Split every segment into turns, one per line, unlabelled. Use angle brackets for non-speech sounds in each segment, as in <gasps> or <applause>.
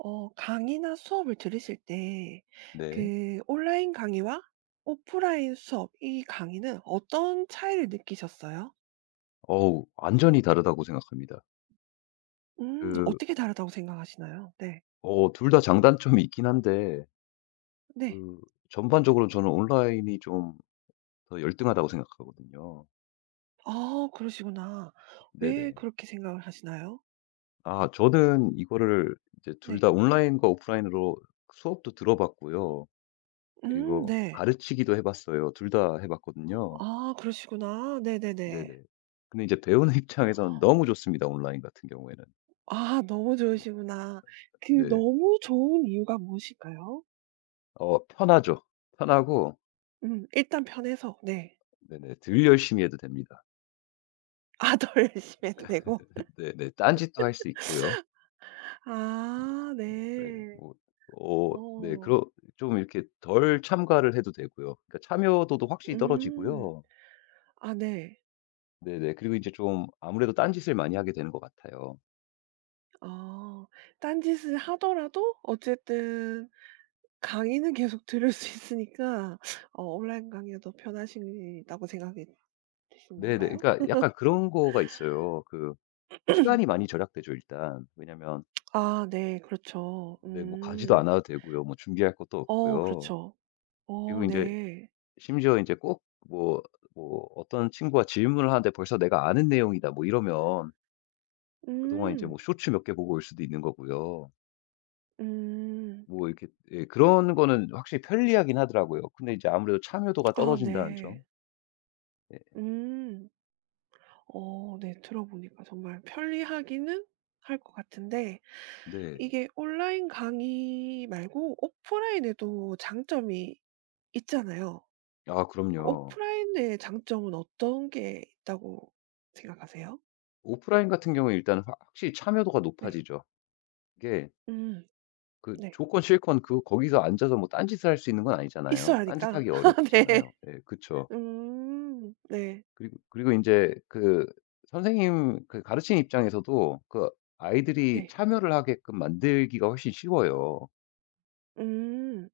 강의나 수업을 들으실 때
네.
그 온라인 강의와 오프라인 수업 이 강의는 어떤 차이를 느끼셨어요?
어우 완전히 다르다고 생각합니다. 그
어떻게 다르다고 생각하시나요? 네.
둘 다 장단점이 있긴 한데 그
네.
전반적으로 저는 온라인이 좀 더 열등하다고 생각하거든요.
아 그러시구나. 왜
네네.
그렇게 생각을 하시나요?
아 저는 이거를 이제 둘
네.
다 온라인과 오프라인으로 수업도 들어봤고요. 그리고
네.
가르치기도 해 봤어요. 둘 다 해 봤거든요.
아 그러시구나. 네네네.
네네. 근데 이제 배우는 <laughs> 입장에선 너무 좋습니다, 온라인 같은 경우에는.
아 너무
뭐
좋으시구나. 그
네.
너무 좋은 이유가 무엇일까요?
편하죠. 편하고
일단 편해서 네.
네네 덜 열심히 해도 됩니다.
아 더 <laughs> 열심히 해도 되고.
네네. 딴짓도 할 수 있고요.
아
뭐 뭐 예
네.
뭐 네 그런
어.
좀 이렇게 덜 참가를 해도 되고요. 그러니까 참여도도 확실히
음.
떨어지고요.
아 네.
네네. 그리고 이제 좀 아무래도 딴짓을 많이 하게 되는 것 같아요.
아. 딴짓을 하더라도 어쨌든 강의는 계속 들을 수 있으니까 온라인 강의가 더 편하시다고 생각이 드신
네네.
건가요?
그러니까 약간 그런 거가 있어요. 그 시간이 많이 절약되죠 일단. 왜냐면
아 네. 그렇죠.
네 뭐 가지도
음.
않아도 되고요. 뭐 준비할 것도
어
없고요.
그렇죠. 어
그리고 이제
네.
심지어 이제 꼭 뭐 뭐 어떤 친구가 질문을 하는데 벌써 내가 아는 내용이다 뭐 이러면 그동안 이제
음.
뭐 쇼츠 몇 개 보고 올 수도 있는 거고요.
음.
뭐 이렇게 예 그런 거는 확실히 편리하긴 하더라고요. 근데 이제 아무래도 참여도가
아
떨어진다는
네.
점. 예.
음. 어 네. 들어보니까 정말 편리하기는 할 것 같은데
네.
이게 온라인 강의 말고 오프라인에도 장점이 있잖아요.
아
그
그럼요.
오프라인의 장점은 어떤 게 있다고 생각하세요?
오프라인 같은 경우에 일단 확 확실히 참여도가
네.
높아지죠. 이게
음
그
네.
조건 실건 그 거기서 앉아서 뭐 딴짓을 할 수 있는 건 아니잖아요.
있어야 하니까.
딴짓하기
<laughs> 네.
어렵잖아요. 예 그쵸.
네.
그리고 이제 그 선생님 그 가르치는 입장에서도 그 아이들이
네.
참여를 하게끔 만들기가 훨씬 쉬워요.
음.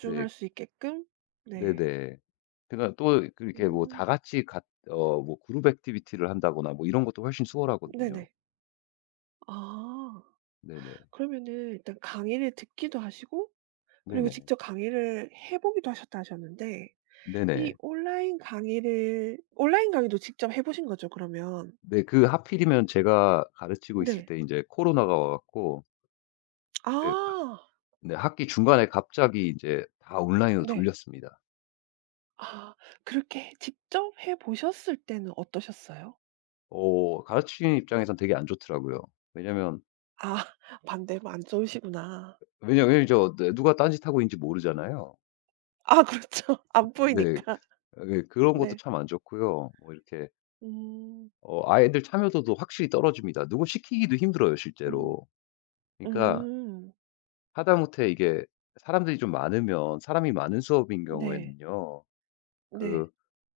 네.
수 있게끔? 네.
네네. 그러니까 또 그렇게 뭐 다
음.
같이 같 뭐 그룹 액티비티를 한다거나 뭐 이런 것도 훨씬 수월하거든요.
네네. 아.
네네.
그러면은 일단 강의를 듣기도 하시고 그리고
네네.
직접 강의를 해 보기도 하셨다 하셨는데 이
네네.
온라인 강의도 직접 해 보신 거죠 그러면?
네 그 하필이면 제가 가르치고 있을
네.
때 이제 코로나가 와 갖고 그때 하
아
네 학기 중간에 갑자기 이제 다 온라인으로
네.
돌렸습니다.
아 그렇게 직접 해 보셨을 때는 어떠셨어요?
가르치는 입장에선 되게 안 좋더라고요. 왜냐면
아 <laughs> 반대로 안 좋으시구나.
왜냐면 저 네 누가 딴짓하고 있는지 모르잖아요.
아 그렇죠. <laughs> 안
네.
보이니까.
네, 그런 것도
네.
참 안 좋고요. 뭐 이렇게
음.
아이들 참여도도 확실히 떨어집니다. 누구 시키기도 힘들어요
음.
실제로. 그러니까
음.
하다못해 이게 사람들이 좀 많으면 사람이 많은 수업인
네.
경우에는요.
네.
그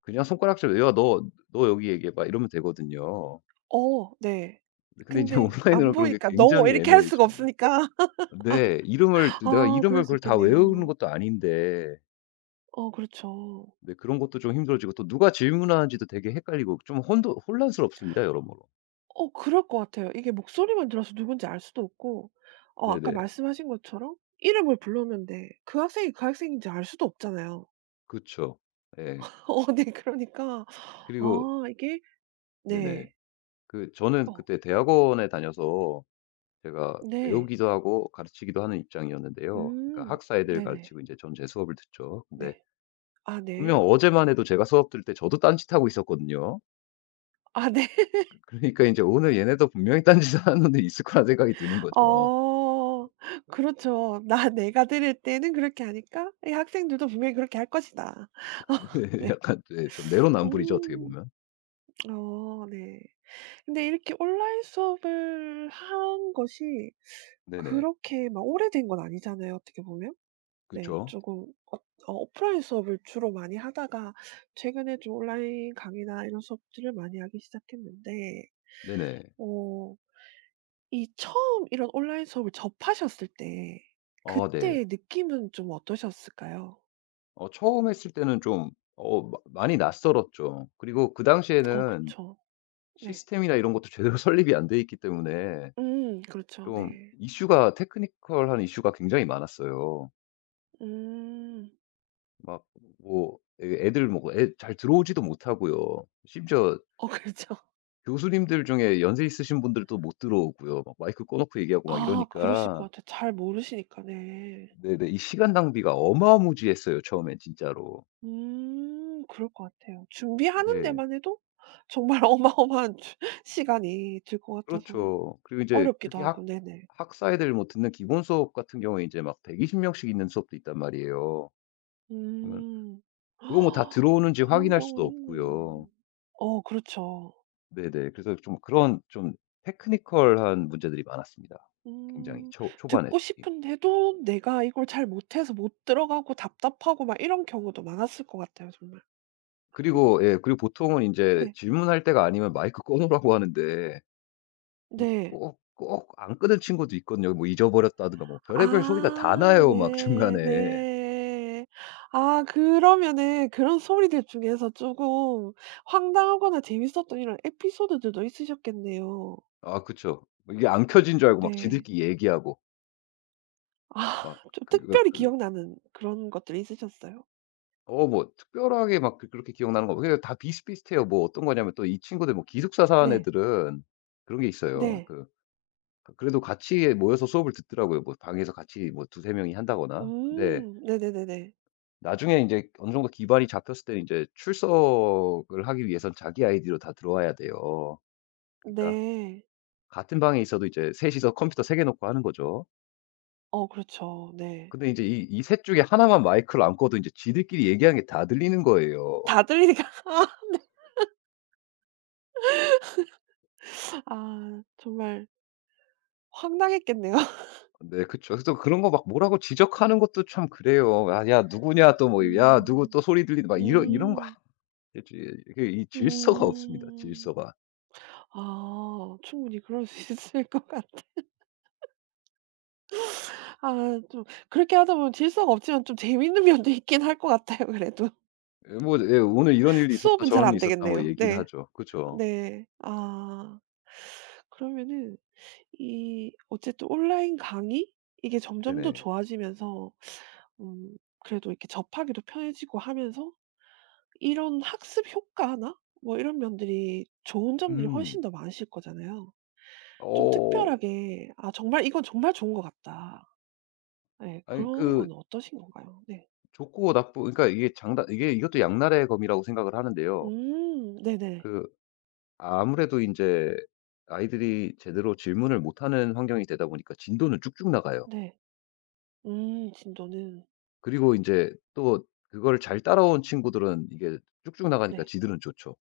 그냥 손가락질 "야 너 너 여기 얘기해 봐." 이러면 되거든요.
어 네.
근데 이제 <laughs>
근데 안
온라인으로 그런 게
보이니까 "너."
굉장히
이렇게 할 수가
애매해집니다.
없으니까.
네. 이름을
<laughs>
내가
아
이름을
그럴 수
그걸 다 외우는
있겠네요.
것도 아닌데
어 그렇죠.
네 그런 것도 좀 힘들어지고 또 누가 질문하는지도 되게 헷갈리고 좀 혼도 혼란스럽습니다 여러모로.
어 그럴 것 같아요. 이게 목소리만 들어서 누군지 알 수도 없고 아까
네네.
말씀하신 것처럼 이름을 불렀는데 그 학생이 그 학생인지 알 수도 없잖아요.
그쵸. 예.
<laughs> 어 네 그러니까
그리고
아 이게
네네.
네.
그 저는
어
그때 대학원에 다녀서 제가
네.
배우기도 하고 가르치기도 하는 입장이었는데요. 그러니까
음
학사 애들
네네.
가르치고 이제 전 제 수업을 듣죠. 근데
네. 아
분명
네.
어제만 해도 제가 수업 들을 때 저도 딴짓하고 있었거든요.
아 네. <laughs>
<laughs> 그러니까 이제 오늘 얘네도 분명히 딴짓하는 애 있을 거란 생각이 드는 거죠.
어 그렇죠. '나 내가 들을 때는 그렇게 하니까 이 학생들도 분명히 그렇게 할 것이다.' <laughs> 어
<laughs>
네.
약간 네 좀 내로남불이죠 어떻게
음.
보면.
어 네. 근데 이렇게 온라인 수업을 한 것이
네네.
그렇게 막 오래된 건 아니잖아요, 어떻게 보면. 네.
그쵸.
조금 어 오프라인 수업을 주로 많이 하다가 최근에 좀 온라인 강의나 이런 수업들을 많이 하기 시작했는데
네네.
어 이 처음 이런 온라인 수업을 접하셨을 때
네.
그때의 느낌은 좀 어떠셨을까요?
처음 했을 때는 좀 마 많이 낯설었죠. 그리고 그
어
당시에는
그쵸. 네.
시스템이나 이런 것도 제대로 <laughs> 설립이 안 돼 있기 때문에
그렇죠.
좀
네.
이슈가 테크니컬한 이슈가 굉장히 많았어요.
음.
막 뭐 애들 뭐잘 들어오지도 못하고요. 심지어
어 <laughs> 그렇죠.
교수님들 중에 연세 있으신 분들도 못 들어오고요. 막 마이크 꺼 놓고 얘기하고 막
아 그러실 것
이러니까
같아요. 잘 모르시니까. 네.
네네 이 시간 낭비가 어마무지했어요 처음엔 진짜로.
그럴 것 같아요. 준비하는
네.
데만 해도 정말 <laughs> 어마어마한 주 시간이 들 것 같아서
그렇죠. 그리고 이제
어렵기도
특히 학
하고. 네네.
학사 애들 뭐 듣는 기본 수업 같은 경우에 이제막 120 명씩 있는 수업도 있단 말이에요. 그러면
음.
그거 뭐 다
<gasps>
들어오는지
그런
확인할 수도 없고요.
경우는 어 그렇죠.
네네. 그래서 좀 그런 좀 테크니컬한 문제들이 많았습니다. 굉장히
음
초 초반에
듣고
특히.
싶은데도 내가 이걸 잘 못해서 못 들어가고 답답하고 막 이런 경우도 많았을 것 같아요 정말.
그리고 예 그리고 보통은 이제
네.
질문할 때가 아니면 마이크 꺼 놓으라고 하는데 이
네.
꼭 꼭 안 끄는 친구도 있거든요. 뭐 잊어버렸다든가 뭐 별의별 소리가 다
아
나요 막
네.
중간에.
네. 아 그러면은 그런 소리들 중에서 쪼금 황당하거나 재밌었던 이런 에피소드들도 있으셨겠네요.
아 그쵸. 뭐 이게 안 켜진 줄 알고 막
네.
지들끼리 얘기하고
아
막
좀
그 그
특별히
그-
기억나는 그런 것들이 있으셨어요?
뭐 특별하게 막 그 그렇게 기억나는 거 뭐 그냥 다 비슷비슷해요. 뭐 어떤 거냐면 또 이 친구들 뭐 기숙사 사는
네.
애들은 그런 게 있어요.
네.
그 그래도 같이 모여서 수업을 듣더라고요. 뭐 방에서 같이 뭐 두세 명이 한다거나. 근데
음. 네네네네.
나중에 이제 어느 정도 기반이 잡혔을 때 이제 출석을 하기 위해선 자기 아이디로 다 들어와야 돼요. 그러니까
네.
같은 방에 있어도 이제 셋이서 컴퓨터 세 개 놓고 하는 거죠.
어 그렇죠. 네.
근데 이제 이 셋 중에 하나만 마이크를 안 꺼도 이제 지들끼리 얘기하는 게 다 들리는 거예요.
다 들리니까. <laughs> 아 정말 황당했겠네요. <laughs>
네 그쵸. 그래서 그런 거 막 뭐라고 지적하는 것도 참 그래요. "야 야 누구냐." 또 뭐 "야 누구
음.
또 소리 들리는 막 이런 이런 거 아
음.
이게 이 질서가 없습니다,
음.
질서가.
아 충분히 그럴 수 <laughs> 있을 것 같아. 아 좀 그렇게 하다 보면 질서가 없지만 좀 재밌는 면도 있긴 할 것 같아요 그래도.
예 뭐 예 "오늘 이런
<laughs>
일이 있었다.
수업은 잘
저런 일이
안
있었다." 뭐
되겠네요.
얘기는
네.
하죠. 그죠.
네. 아. 그러면은 이 어쨌든 온라인 강의 이게 점점 더
네네.
좋아지면서 음 그래도 이렇게 접하기도 편해지고 하면서 이런 학습 효과나 뭐 이런 면들이 좋은 점들이
음.
훨씬 더 많으실 거잖아요. 좀
어
특별하게 '아 정말 이건 정말 좋은 것 같다.' 네
아니
그런
그
건 어떠신 건가요? 네.
좋고 나쁘 그러니까 이게 이것도 양날의 검이라고 생각을 하는데요.
네네.
그 아무래도 인제 아이들이 제대로 질문을 못하는 환경이 되다 보니까 진도는 쭉쭉 나가요.
네. 진도는.
그리고 인제 또 그걸 잘 따라온 친구들은 이게 쭉쭉 나가니까
네.
지들은 좋죠.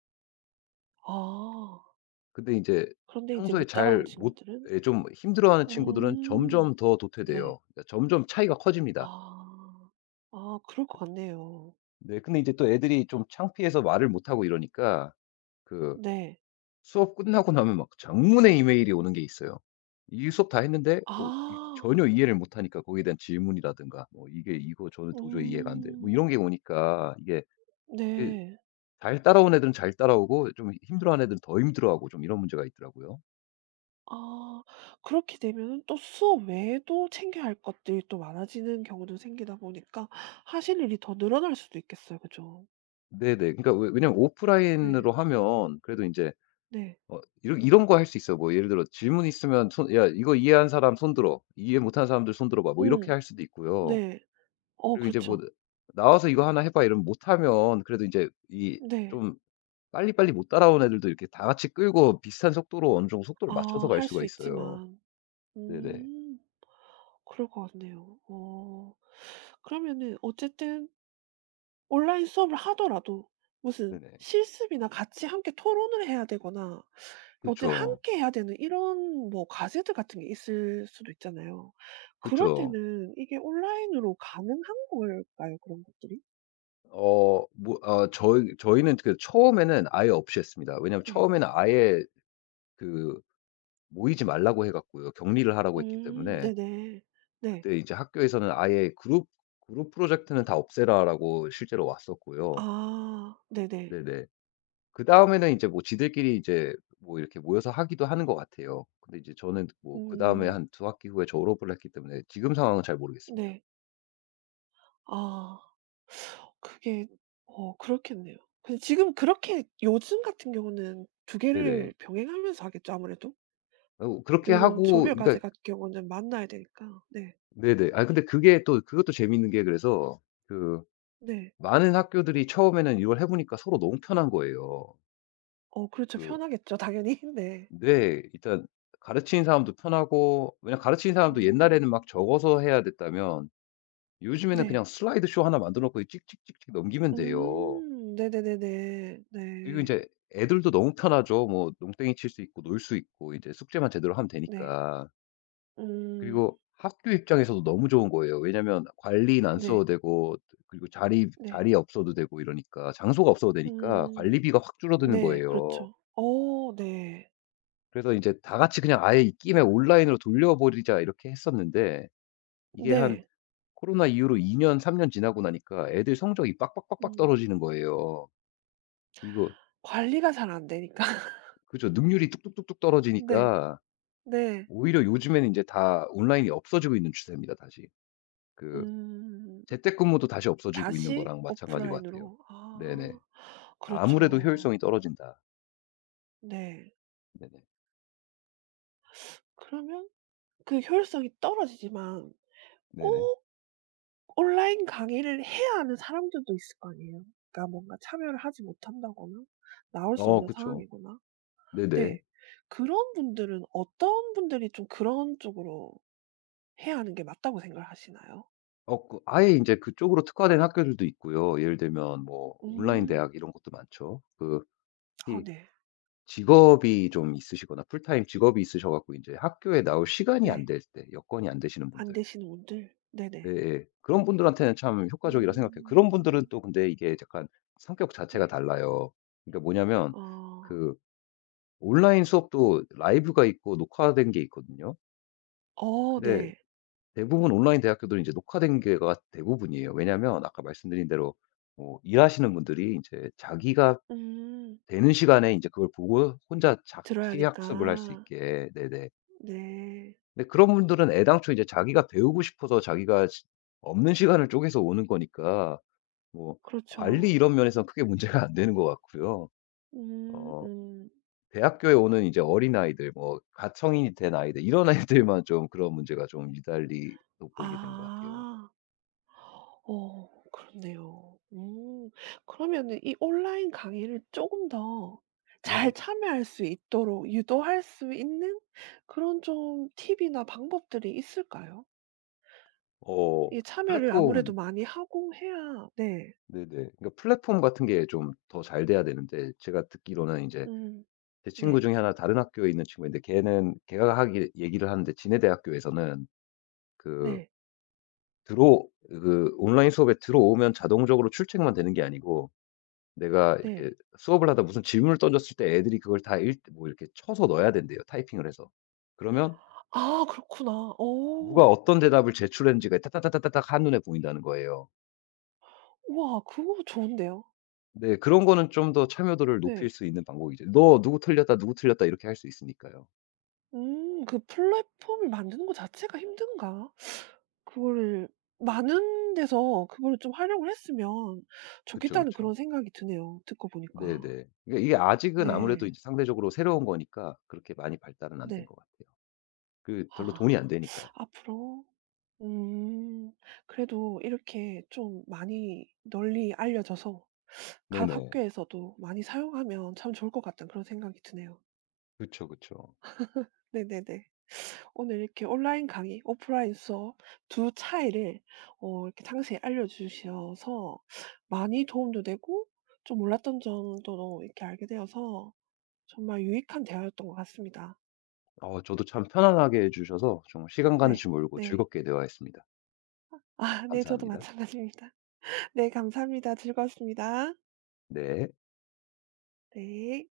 아.
근데 인제
그런데 이제
평소에
못 따라온
잘 못
친구들은?
예 좀 힘들어하는 친구들은 점점
음.
더
네.
도태돼요. 그러니까 점점 차이가 커집니다.
아. 아 그럴 것 같네요.
네. 근데 이제 또 애들이 좀 창피해서 말을 못하고 이러니까 그
네.
수업 끝나고 나면 막 장문의 이메일이 오는 게 있어요. 이 수업 다 했는데 이
아.
전혀 이해를 못하니까 거기에 대한 질문이라든가 뭐 "이게 이거 저는 도저히 이해가 안 돼." 뭐
음.
이런 게 오니까 이게 그
네.
잘 따라온 애들은 잘 따라오고 좀 힘들어하는 애들은 더 힘들어하고 좀 이런 문제가 있더라고요.
아. 그렇게 되면은 또 수업 외에도 챙겨야 할 것들이 또 많아지는 경우도 생기다 보니까 하실 일이 더 늘어날 수도 있겠어요. 그죠?
네네. 그러니까 왜 왜냐면
네.
오프라인으로 하면 그래도 이제
네.
이런 이런 거 할 수 있어 뭐 예를 들어 질문 있으면 손 "야 이거 이해한 사람 손 들어. 이해 못하는 사람들 손 들어 봐." 뭐 이렇게
음.
할 수도 있고요.
네. 어
그리고 이제 뭐
그렇죠.
"나와서 이거 하나 해 봐." 이러면 못하면 그래도 이제 이
네.
좀 빨리빨리 못 따라온 애들도 이렇게 다 같이 끌고 비슷한 속도로 어느 정도 속도를 맞춰서
아
갈
할
수가
수
있어요.
있지만.
네네.
음. 그럴 것 같네요. 어. 그러면은 어쨌든 온라인 수업을 하더라도 무슨
네네.
실습이나 같이 함께 토론을 해야 되거나 어쨌든
그쵸.
함께 해야 되는 이런 뭐 과제들 같은 게 있을 수도 있잖아요. 그럴
그쵸.
때는 이게 온라인으로 가능한 걸까요? 그런 것들이?
뭐 아 저희는 그 처음에는 아예 없이 했습니다. 왜냐면
네.
처음에는 아예 그 모이지 말라고 해 갖고요. 격리를 하라고 했기 때문에.
네네. 네.
그때 이제 학교에서는 아예 "그룹 프로젝트는 다 없애라."라고 실제로 왔었고요.
아 네네.
네네. 그다음에는 이제 뭐 지들끼리 이제 뭐 이렇게 모여서 하기도 하는 것 같아요. 근데 이제 저는 뭐 그다음에
음
한 두 학기 후에 졸업을 했기 때문에 지금 상황은 잘 모르겠습니다.
네. 아. 그게 그렇겠네요. 근데 지금 그렇게 요즘 같은 경우는 두
네네.
개를 병행하면서 하겠죠 아무래도.
그렇게
요런
하고
조별 네.
그러니까
과제 같은 경우는 만나야 되니까. 네.
네네. 아 근데 그게 또 그것도 재밌는 게 그래서 그
네.
많은 학교들이 처음에는 이걸 해 보니까 서로 너무 편한 거예요.
어 그렇죠.
그
편하겠죠 당연히. <laughs> 네.
네. 일단 가르치는 사람도 편하고 왜냐면 가르치는 사람도
음.
옛날에는 막 적어서 해야 됐다면 요즘에는 그냥
네.
슬라이드 쇼 하나 만들어 놓고 찍찍찍찍 넘기면 돼요.
음. 네네네네.
그리고 이
네.
제 애들도 너무 편하죠. 뭐 농땡이 칠 수 있고 놀 수 있고 이제 숙제만 제대로 하면
네.
되니까.
음.
그리고 학교 입장에서도 너무 좋은 거예요. 왜냐면 관리는 안 써도
네.
되고 그리고 자리
네.
자리 없어도 되고 이러니까 장소가 없어도 되니까
음.
관리비가 확 줄어드는
네.
거예요.
그렇죠. 어 네.
그래서 이제 다 같이 그냥 아예 입김에 '온라인으로 돌려버리자.' 이렇게 했었는데 이게 한
네.
코로나 이후로 2년 3년 지나고 나니까 애들 성적이 빡빡빡빡
음.
떨어지는 거예요. 그리고
관리가 잘 안 되니까. <laughs>
그죠. 능률이 뚝뚝뚝뚝
네.
떨어지니까
네.
오히려 요즘에는 이제 다 온라인이 없어지고 있는 추세입니다 다시. 그
음.
재택근무도 다시 없어지고 있는
다시
거랑 마찬가지 같아요.
오프라인으로.
네네.
아
아무래도
그렇죠.
효율성이 떨어진다.
네.
네네.
그러면 그 효율성이 떨어지지만
네네.
꼭 온라인 강의를 해야 하는 사람들도 있을 거 아니에요. 그러니까 뭔가 참여를 하지 못한다거나 나올 수
어
없는
그쵸.
상황이거나.
네네.
네. 그런 분들은 어떤 분들이 좀 그런 쪽으로 해야 하는 게 맞다고 생각을 하시나요?
그 아예 이제 그쪽으로 특화된 학교들도 있고요. 예를 들면 뭐 온라인
음.
대학 이런 것도 많죠. 그
아
히
네.
직업이 좀 있으시거나 풀타임 직업이 있으셔 갖고 이제 학교에 나올 시간이 안
네.
될 때 여건이 안 되시는
안
분들
되시는 분들. 네네.
예예. 그런 분들한테는 참 효과적이라 생각해요. 그런 분들은
음.
또 근데 이게 약간 성격 자체가
네.
달라요. 그러니까 뭐냐면
어.
그 온라인 수업도 라이브가 있고 녹화된 게 있거든요.
어
근데
네.
대부분 온라인 대학교들은 이제 녹화된 게가 대부분이에요. 왜냐하면 아까 말씀드린 대로 뭐 일하시는 분들이 이제 자기가
음.
되는 시간에 이제 그걸 보고 혼자
들어야
자취 학습을 할 수
하니까.
있게 네네.
네.
근데 그런 분들은 애당초 이제 자기가 배우고 싶어서 자기가 시 없는 시간을 쪼개서 오는 거니까 뭐 관리
그렇죠.
이런 면에서는 크게 문제가 안 되는 것 같고요.
음
어
음.
대학교에 오는 이제 어린아이들 뭐가 성인이 된 아이들 이런 <laughs> 아이들만 좀 그런 문제가 좀 유달리 돋보이게 되는 것 같아요.
아. 어 그렇네요. 음. 그러면은 이 온라인 강의를 조금 더 잘
네네.
참여할 수 있도록 유도할 수 있는 그런 좀 팁이나 방법들이 있을까요?
어
이 참여를
플랫폼
아무래도 많이 하고 해야 네.
네네. 그러니까 플랫폼 같은 게 좀 더 잘 돼야 되는데 제가 듣기로는 이제
음.
제 친구
네.
중에 하나 다른 학교에 있는 친구인데 걔는 걔가 하기 얘기를 하는데 지네 대학교에서는 그
네.
들어 그 온라인 수업에 들어오면 자동적으로 출첵만 되는 게 아니고 내가 이렇게
네.
수업을 하다 무슨 질문을 던졌을 때 애들이 그걸 다 일 뭐 이렇게 쳐서 넣어야 된대요, 타이핑을 해서. 그러면
아 그렇구나.
누가
오,
어떤 대답을 제출했는지가 따딱딱딱다 한눈에 보인다는 거예요.
우와 그거 좋은데요.
네 그런 거는 좀 더 참여도를 높일
네.
수 있는 방법이죠. "너 누구 틀렸다, 누구 틀렸다." 이렇게 할 수 있으니까요.
음. 그 플랫폼을 만드는 거 자체가 힘든가? 그거를 많은 데서 그거를 좀 활용을 했으면
그쵸,
좋겠다는
그쵸.
그런 생각이 드네요 듣고 보니까.
네네. 그러니까 이게 아직은 아무래도
네.
이제 상대적으로 새로운 거니까 그렇게 많이 발달은 안된
네.
것 같아요. 그 별로 돈이 안
아.
되니까요.
앞으로 음 그래도 이렇게 좀 많이 널리 알려져서 각
네네.
학교에서도 많이 사용하면 참 좋을 것 같다는 그런 생각이 드네요.
그쵸, 그쵸.
네네네. 오늘 이렇게 온라인 강의, 오프라인 수업 두 차이를 이렇게 상세히 알려주셔서 많이 도움도 되고 좀 몰랐던 점도 이렇게 알게 되어서 정말 유익한 대화였던 것 같습니다.
저도 참 편안하게 해 주셔서 정말 시간 가는
네.
줄 모르고
네.
즐겁게 대화했습니다.
아 네. 저도
감사합니다.
마찬가지입니다. <laughs> 네. 감사합니다. 즐거웠습니다.
네.
네.